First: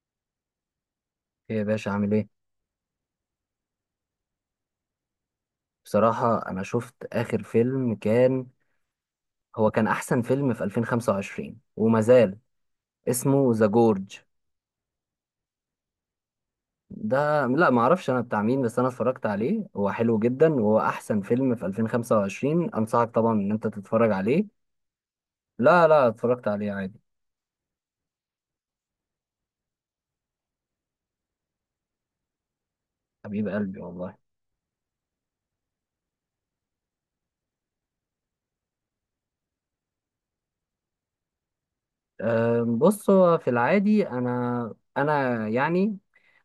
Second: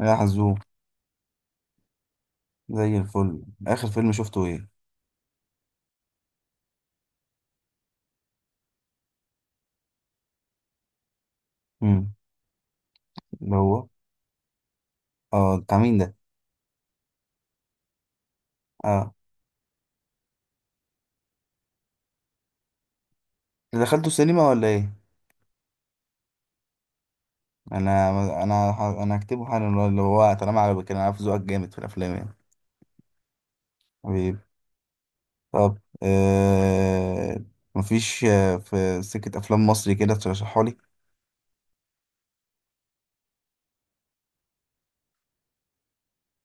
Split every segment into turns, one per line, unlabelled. يا حزوم،
ايه يا باشا عامل ايه؟
زي الفل. اخر فيلم شفته ايه؟
بصراحة انا شفت اخر فيلم كان احسن فيلم في 2025 وما
امم
زال. اسمه
اللي
ذا
هو
جورج.
اه بتاع مين ده؟
ده لا، ما اعرفش انا بتاع مين، بس انا
اه،
اتفرجت عليه، هو حلو جدا، وهو احسن فيلم في 2025. انصحك طبعا ان انت
اللي دخلته
تتفرج
السينما
عليه.
ولا ايه؟
لا لا، اتفرجت عليه عادي.
انا انا هكتبه حالا. اللي هو طالما عجبك، انا عارف ذوقك جامد في الافلام يعني.
حبيب قلبي والله.
حبيبي. طب، آه مفيش، في سكة افلام مصري كده ترشحها لي؟
بص هو في العادي انا يعني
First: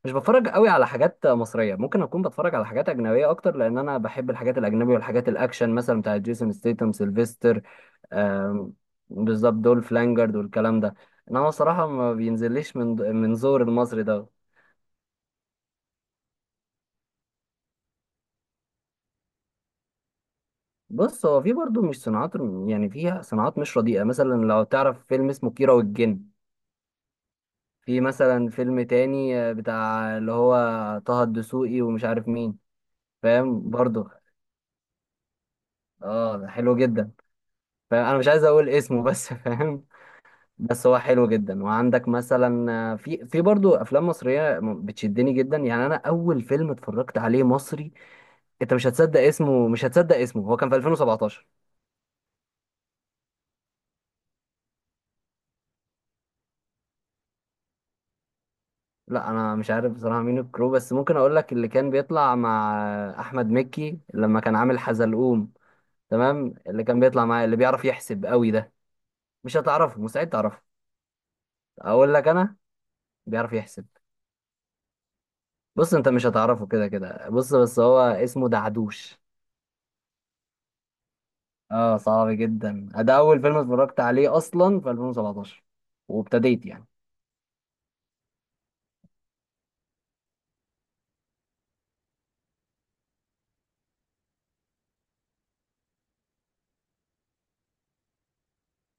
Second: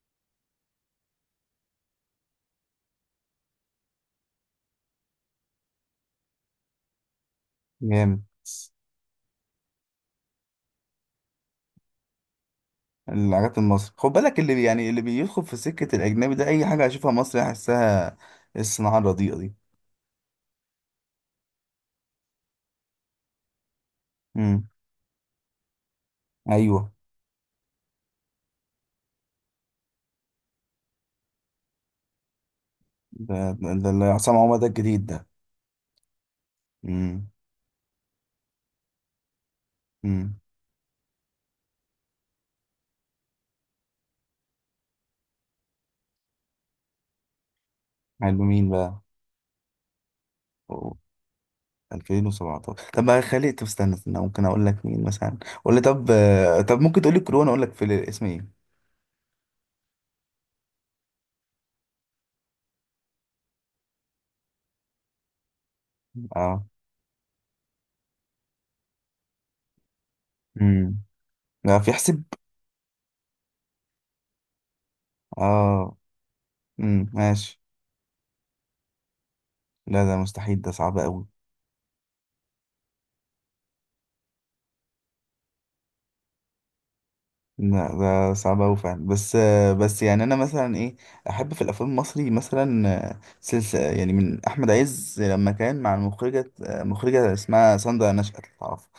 مش بتفرج قوي على حاجات مصريه، ممكن اكون بتفرج على حاجات اجنبيه اكتر، لان انا بحب الحاجات الاجنبيه والحاجات الاكشن، مثلا بتاعت جيسون ستيتم، سيلفستر.
جامد.
أم، بالظبط، دول فلانجرد والكلام ده. انما الصراحه ما بينزليش من
الحاجات
زور
المصري
المصري
خد
ده.
بالك، اللي يعني اللي بيدخل في سكة الاجنبي ده، اي حاجة هشوفها مصري احسها الصناعة الرديئة دي.
بص هو في برضه مش صناعات، يعني فيها صناعات مش رديئه، مثلا لو
امم
تعرف فيلم اسمه كيرة والجن.
ايوه.
في مثلا فيلم تاني بتاع اللي هو طه الدسوقي ومش عارف مين. فاهم
ده اللي
برضه.
عصام عمر ده الجديد ده.
اه ده حلو جدا.
امم
فاهم، انا مش عايز اقول اسمه بس فاهم.
امم
بس هو حلو جدا، وعندك مثلا في برضه افلام مصريه بتشدني جدا، يعني انا اول فيلم اتفرجت عليه مصري.
حلو. مين
انت مش
بقى؟
هتصدق اسمه، مش هتصدق اسمه، هو كان في
أوه.
2017.
2017. طب بقى، خلي، طب استنى استنى، ممكن اقول لك مين مثلا. قول لي، طب، طب ممكن تقول لي كورونا اقول لك في الاسم ايه.
لا، انا مش عارف بصراحه مين الكرو، بس ممكن اقول لك اللي كان بيطلع مع احمد مكي لما كان عامل حزلقوم، تمام؟
اه.
اللي كان بيطلع معاه، اللي بيعرف يحسب قوي ده. مش هتعرفه، مستحيل تعرفه.
امم لا، في
اقول
حسب.
لك انا، بيعرف يحسب. بص،
اه.
انت مش هتعرفه كده كده، بص
ماشي.
بس هو اسمه دعدوش.
لا، ده مستحيل، ده صعب قوي.
اه، صعب جدا. ده اول فيلم اتفرجت عليه اصلا في 2017، وابتديت يعني.
لا، ده صعب قوي فعلا. بس يعني انا مثلا ايه. احب في الافلام المصري مثلا سلسله يعني من احمد عز لما كان مع المخرجه آه، مخرجه اسمها ساندra نشأت لو تعرفها.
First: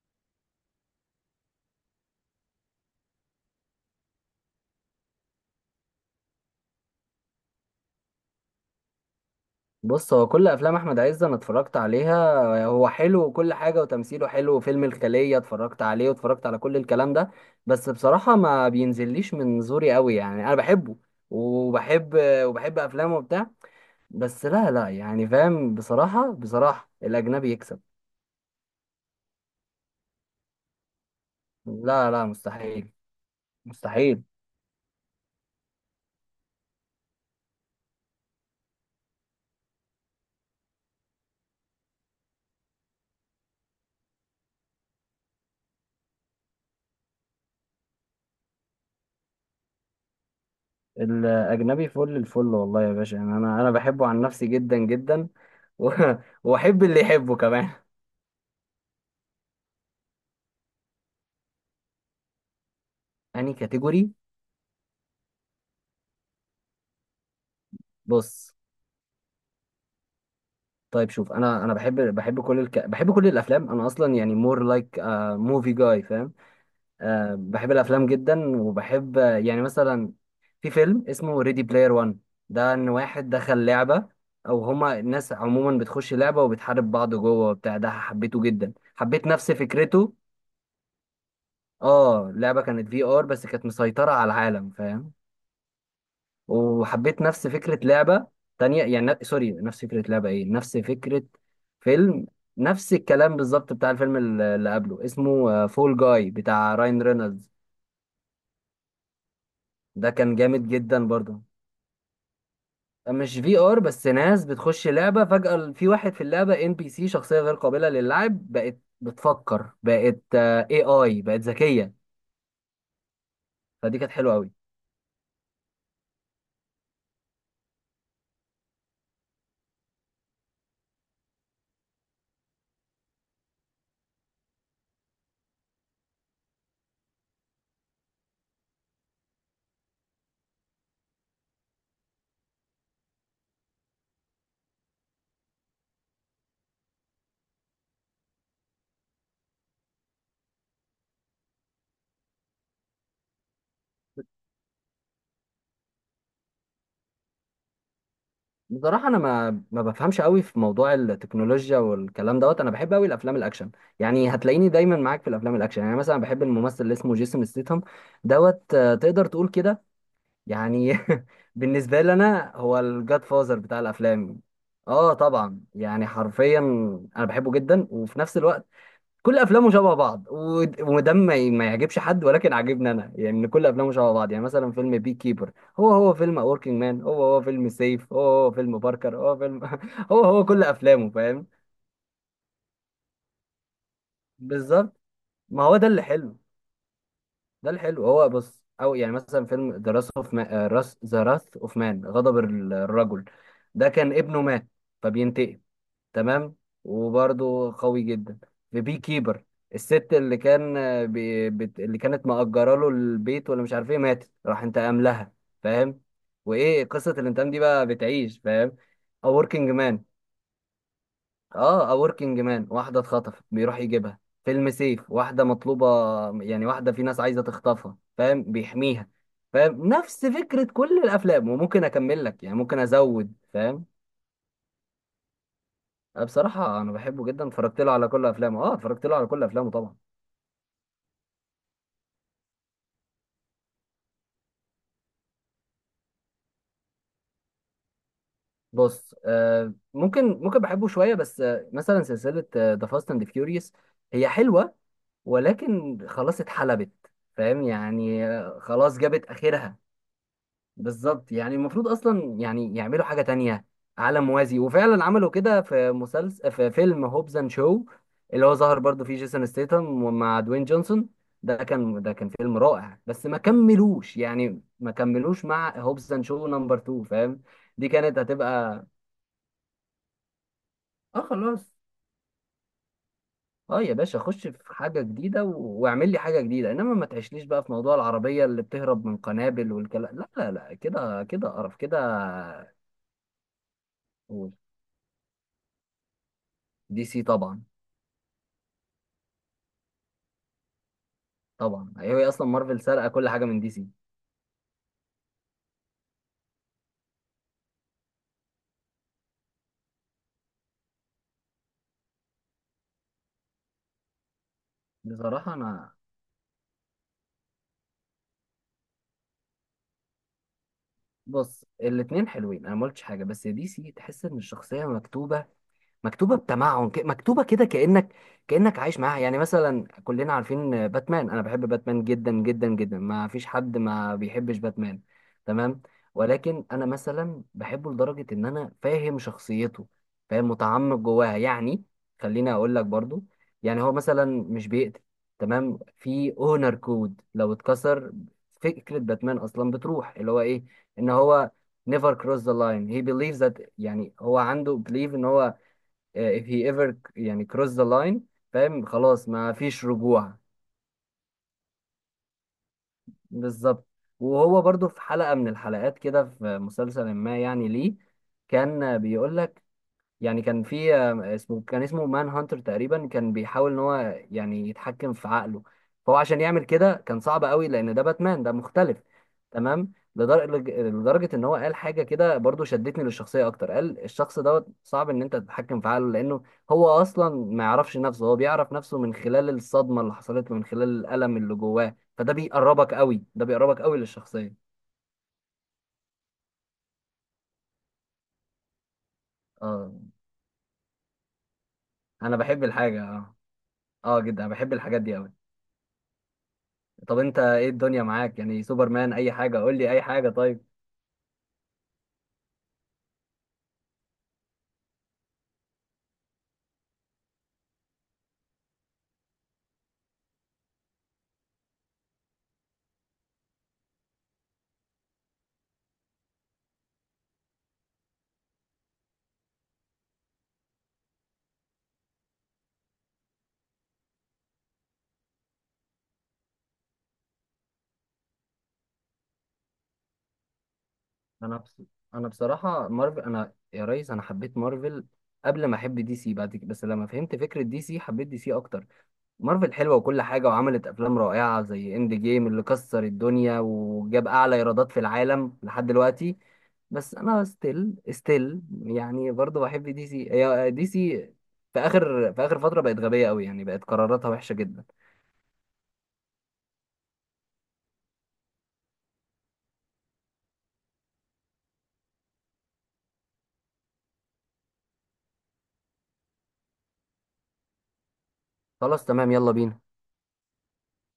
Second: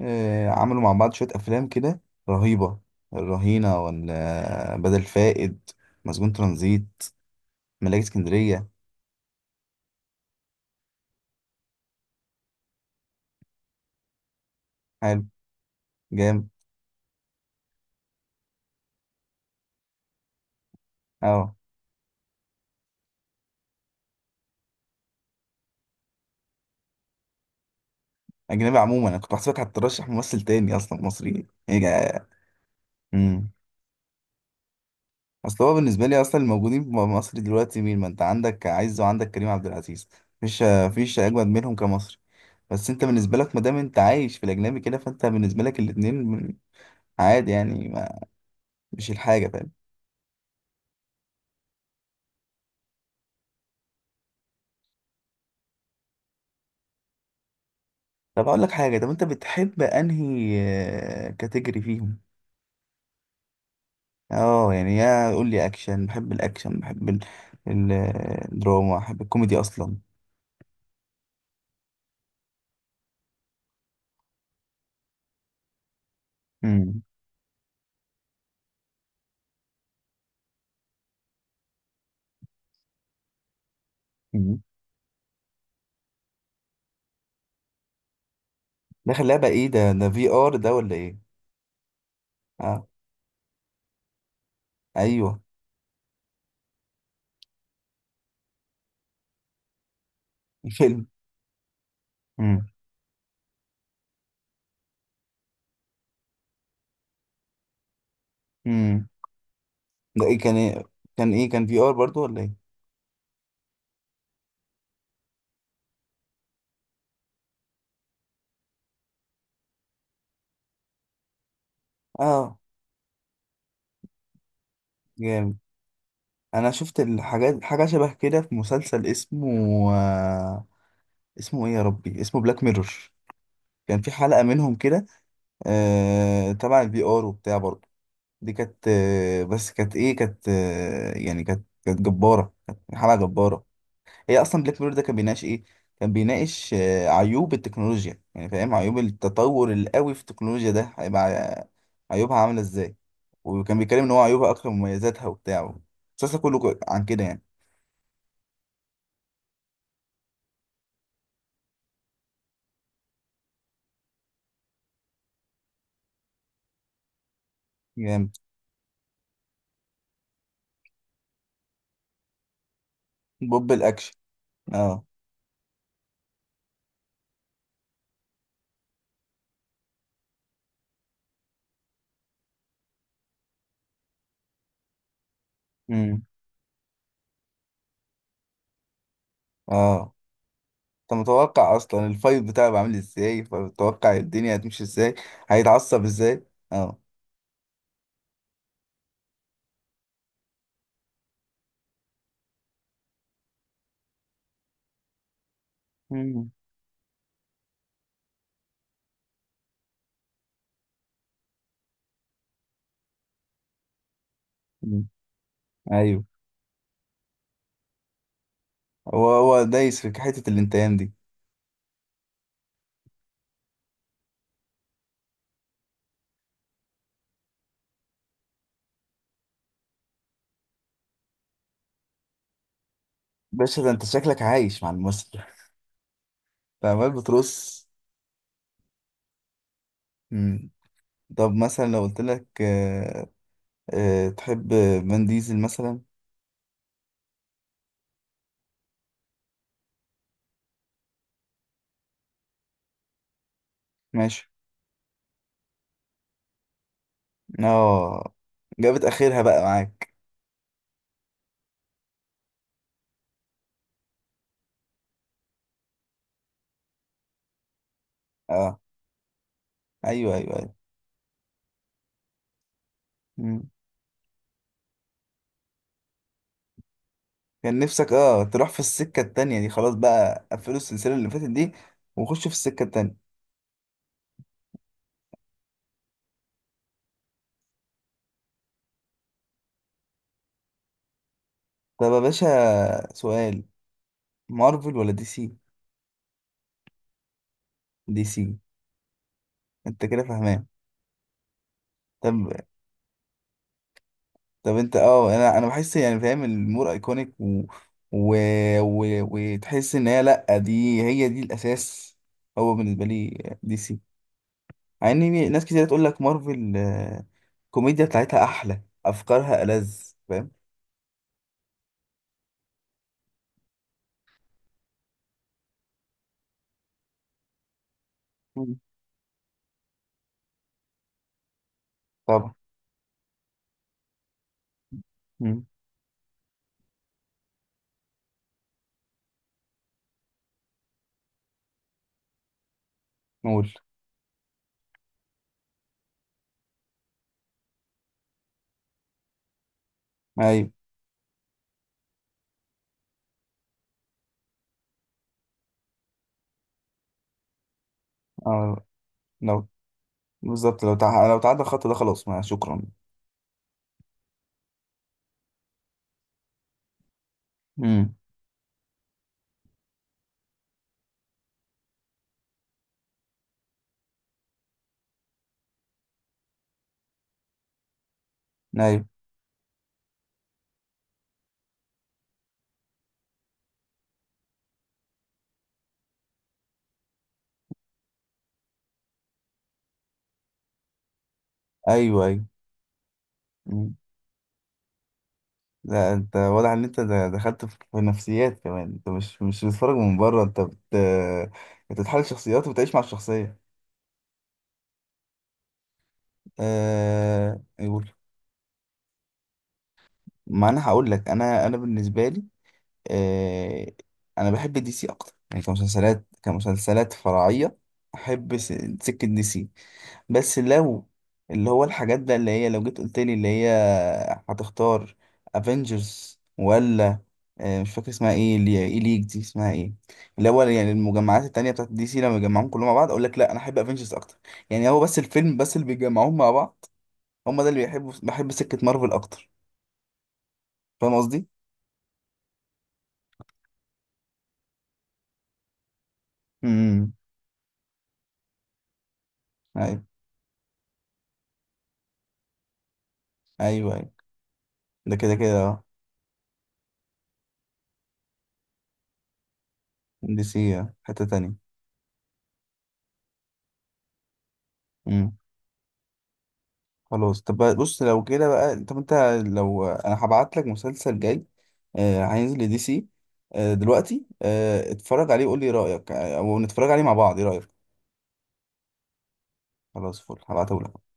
عملوا مع بعض شوية أفلام كده. رهيبة. الرهينة، ولا بدل فائد، مسجون ترانزيت، ملاك اسكندرية.
بص، هو كل افلام احمد عز انا اتفرجت عليها، هو حلو وكل حاجه، وتمثيله حلو، وفيلم
حلو.
الخليه اتفرجت عليه، واتفرجت
جامد.
على كل الكلام ده. بس بصراحه ما بينزليش من زوري قوي، يعني انا بحبه،
اه.
وبحب وبحب افلامه وبتاع. بس لا لا يعني فاهم، بصراحه بصراحه الاجنبي يكسب.
أجنبي عموما. أنا كنت بحسبك هترشح ممثل تاني أصلا مصري
لا لا،
إيه.
مستحيل،
امم
مستحيل.
أصل هو بالنسبة لي أصلا، الموجودين في مصر دلوقتي مين؟ ما أنت عندك عز وعندك كريم عبد العزيز. مفيش أجمد منهم كمصري. بس أنت بالنسبة لك، ما دام أنت عايش في الأجنبي كده، فأنت بالنسبة لك الاتنين عادي يعني. ما مش الحاجة فاهم.
الأجنبي فل الفل والله يا باشا، يعني أنا بحبه عن نفسي جدا جدا. و- وأحب اللي يحبه كمان.
طب اقول لك حاجه، طب انت بتحب انهي كاتيجوري فيهم؟
أنهي كاتيجوري؟
اه يعني، يا قول لي اكشن بحب الاكشن، بحب ال-
بص
الدراما، بحب الكوميدي اصلا.
طيب شوف، أنا بحب كل الأفلام، أنا أصلا يعني more like a movie guy، فاهم.
امم
أه، بحب الأفلام جدا، وبحب يعني مثلا في فيلم اسمه Ready Player One. ده إن واحد دخل لعبة،
أمم.
أو هما الناس عموما بتخش لعبة وبتحارب بعض جوه وبتاع. ده حبيته جدا،
داخل
حبيت
لعبه
نفس
ايه ده ده
فكرته.
في ار ده ولا ايه؟
اه، اللعبة
اه،
كانت في ار، بس كانت مسيطرة على العالم، فاهم.
ايوه،
وحبيت نفس فكرة لعبة تانية، يعني سوري، نفس فكرة لعبة، ايه، نفس
فيلم.
فكرة فيلم.
امم
نفس الكلام بالظبط بتاع الفيلم اللي قبله، اسمه فول جاي بتاع راين رينولدز.
امم
ده
ده
كان
ايه كان
جامد
إيه؟
جدا برضه.
كان في ار برضو ولا ايه؟
مش في ار، بس ناس بتخش لعبة فجأة في واحد في اللعبة، ان بي سي، شخصية غير قابلة للعب، بقت بتفكر، بقت اي، بقت ذكية.
اه،
فدي كانت حلوة قوي.
جامد. انا شفت حاجه شبه كده في مسلسل اسمه آه، اسمه ايه يا ربي، اسمه بلاك ميرور. كان في حلقه منهم كده، تبع البي ار وبتاع برضه. دي كانت، بس كانت ايه، كانت آه يعني كانت جبارة، كانت حلقة جبارة. هي اصلا بلاك ميرور ده كان بيناقش ايه؟ كان بيناقش عيوب التكنولوجيا، يعني فاهم، عيوب التطور القوي في التكنولوجيا، ده هيبقى عيوبها عاملة ازاي. وكان بيتكلم ان هو عيوبها اكتر من مميزاتها وبتاع، المسلسل كله عن كده يعني.
بصراحة، أنا ما بفهمش قوي في موضوع التكنولوجيا والكلام دوت. أنا بحب قوي الأفلام الأكشن، يعني هتلاقيني دايما معاك في الأفلام الأكشن، يعني مثلا بحب الممثل اللي اسمه جيسون ستيتهم
جامد.
دوت. تقدر تقول كده، يعني بالنسبة لي أنا هو الجاد فازر
بوب
بتاع
الاكشن.
الأفلام.
اه.
أه طبعا، يعني حرفيا أنا بحبه جدا، وفي نفس الوقت كل افلامه شبه بعض، وده ما يعجبش حد، ولكن عاجبني انا، يعني ان كل افلامه شبه بعض. يعني مثلا فيلم بي كيبر هو هو
امم
فيلم وركينج مان، هو هو فيلم سيف، هو هو فيلم باركر، هو فيلم
اه.
هو هو كل افلامه،
انت
فاهم.
متوقع اصلا الفايت بتاعه بيبقى عامل ازاي، فمتوقع الدنيا هتمشي
بالظبط،
ازاي،
ما هو ده اللي
هيتعصب
حلو.
ازاي. اه.
ده اللي حلو. هو بص، او يعني مثلا فيلم ذا راث اوف مان، ذا راث اوف مان، غضب الرجل. ده كان ابنه مات فبينتقم،
مم.
تمام. وبرده قوي جدا. في بي كيبر، الست اللي كان بي بت اللي كانت مأجرة له البيت ولا مش عارف ايه، ماتت، راح انتقم
مم.
لها، فاهم.
ايوه.
وايه قصة الانتقام دي بقى بتعيش، فاهم.
هو
A
هو
Working Man.
دايس في حته الانتقام دي.
اه، A Working Man، واحدة اتخطفت، بيروح يجيبها. فيلم سيف، واحدة مطلوبة، يعني واحدة في ناس عايزة تخطفها، فاهم، بيحميها، فاهم. نفس فكرة كل الأفلام، وممكن أكمل لك، يعني ممكن أزود،
باشا،
فاهم.
ده انت شكلك عايش مع الممثل.
أه بصراحة،
انت
أنا
عمال
بحبه جدا، اتفرجت
بترص.
له على كل أفلامه، أه اتفرجت له على كل أفلامه طبعا.
مم. طب مثلا لو قلت لك، تحب فان ديزل مثلا؟
بص أه، ممكن بحبه شوية، بس أه مثلا سلسلة ذا فاست أند فيوريوس هي
ماشي.
حلوة، ولكن خلاص اتحلبت، فاهم، يعني
اه،
خلاص
جابت
جابت
اخرها بقى
آخرها.
معاك.
بالظبط، يعني المفروض اصلا يعني يعملوا حاجه تانية، عالم موازي، وفعلا عملوا كده في مسلسل، في فيلم هوبز اند شو، اللي هو ظهر
اه،
برضو فيه جيسون ستيتم،
ايوه،
ومع
ايوه،
دوين
ايوه.
جونسون. ده كان فيلم رائع، بس ما
مم.
كملوش، يعني ما كملوش مع هوبز اند شو نمبر 2، فاهم.
كان
دي
نفسك
كانت
تروح في
هتبقى،
السكه التانيه دي، خلاص بقى قفلوا السلسله
اه
اللي فاتت دي
خلاص.
وخشوا في السكه التانيه.
اه يا باشا، خش في حاجه جديده، واعمل لي حاجه جديده، انما ما تعيشليش بقى في موضوع العربيه اللي بتهرب من قنابل والكلام. لا لا لا، كده كده قرف كده.
طب يا باشا، سؤال، مارفل ولا دي سي؟
دي سي طبعا.
دي سي. انت كده فاهمان.
طبعا، هي
طب،
اصلا مارفل سرقه كل حاجه من دي سي.
طب انت اه انا انا بحس يعني فاهم الامور ايكونيك، و... و... وتحس ان هي، لا، دي هي دي الاساس. هو بالنسبه لي دي سي، مع ان
بصراحه
ناس كتير
انا،
تقول لك مارفل، الكوميديا بتاعتها احلى، افكارها ألذ، فاهم.
بص الاتنين حلوين، انا ما قلتش حاجه، بس دي سي تحس ان الشخصيه مكتوبه، مكتوبه بتمعن، مكتوبه كده، كانك
مم.
كانك عايش معاها. يعني مثلا كلنا عارفين باتمان، انا بحب باتمان جدا
طبعا.
جدا جدا، ما فيش حد ما بيحبش باتمان،
مم.
تمام. ولكن انا مثلا بحبه لدرجه ان انا فاهم شخصيته، فاهم متعمق جواها يعني. خليني اقول لك برضو،
نقول.
يعني هو مثلا مش بيقتل، تمام، في اونر كود لو اتكسر. فكره باتمان اصلا بتروح اللي هو ايه،
ايوه.
ان هو never cross the line, he believes that. يعني هو عنده belief ان هو if he ever يعني cross the line،
اه.
فاهم، خلاص ما
لو،
فيش رجوع.
بالظبط لو تعدى الخط ده، خلاص ما شكرا.
بالظبط. وهو برضو في حلقة من الحلقات كده، في مسلسل ما، يعني ليه
مم.
كان بيقول لك، يعني كان في اسمه مان هانتر تقريبا، كان بيحاول ان هو يعني يتحكم في عقله. فهو عشان يعمل كده كان صعب قوي، لان ده باتمان ده مختلف،
ايوه.
تمام. لدرجة ان هو قال حاجة كده برضو شدتني للشخصية اكتر. قال الشخص دوت، صعب ان انت تتحكم في عقله، لانه هو اصلا ما يعرفش نفسه، هو بيعرف نفسه من خلال الصدمة اللي حصلت له، من خلال الألم اللي جواه. فده
ايوه.
بيقربك قوي، ده بيقربك
ايوه.
قوي للشخصية.
لا، انت واضح ان انت دخلت في نفسيات كمان، انت مش
اه،
بتتفرج من بره، انت بتتحلل
انا بحب
شخصيات وبتعيش مع
الحاجة اه،
الشخصيه.
اه جدا، أنا بحب الحاجات دي قوي. طب انت ايه الدنيا
يقول.
معاك يعني؟ سوبرمان، اي حاجه، قول لي اي حاجه طيب.
ما انا هقول لك، انا بالنسبه لي، أه... انا بحب دي سي اكتر. يعني كمسلسلات فرعيه، احب سكه دي سي. بس لو، اللي هو الحاجات بقى اللي هي، لو جيت قلت لي اللي هي هتختار افنجرز، ولا مش فاكر اسمها ايه، اللي ايه، ليج دي اسمها ايه، اللي هو يعني المجمعات التانية بتاعت دي سي لما يجمعوهم كلهم مع بعض، اقول لك لا، انا احب افنجرز اكتر. يعني هو بس الفيلم بس اللي بيجمعوهم مع بعض، هم ده اللي بيحبوا، بحب سكة مارفل اكتر، فاهم قصدي.
انا بص... انا بصراحه، مارفل، انا يا ريس انا حبيت مارفل قبل ما احب دي سي، بعد كده بس لما
امم
فهمت فكره دي سي، حبيت دي سي اكتر. مارفل حلوه
ايوه.
وكل حاجه، وعملت افلام رائعه زي اند جيم، اللي كسر الدنيا
ايوه. ايوه.
وجاب اعلى ايرادات في
ده كده كده
العالم
اه.
لحد دلوقتي. بس انا ستيل يعني برضه بحب دي سي،
دي
هي
سي،
دي
حتة
سي.
تانية.
في اخر فتره بقت غبيه قوي، يعني بقت قراراتها وحشه جدا.
امم خلاص. طب بص، لو كده بقى، طب انت، لو انا هبعت لك مسلسل جاي هينزل لدي سي، دلوقتي، اتفرج عليه وقول لي رأيك، او نتفرج عليه مع بعض، ايه رأيك؟
خلاص، تمام، يلا بينا.
خلاص فل، هبعته لك.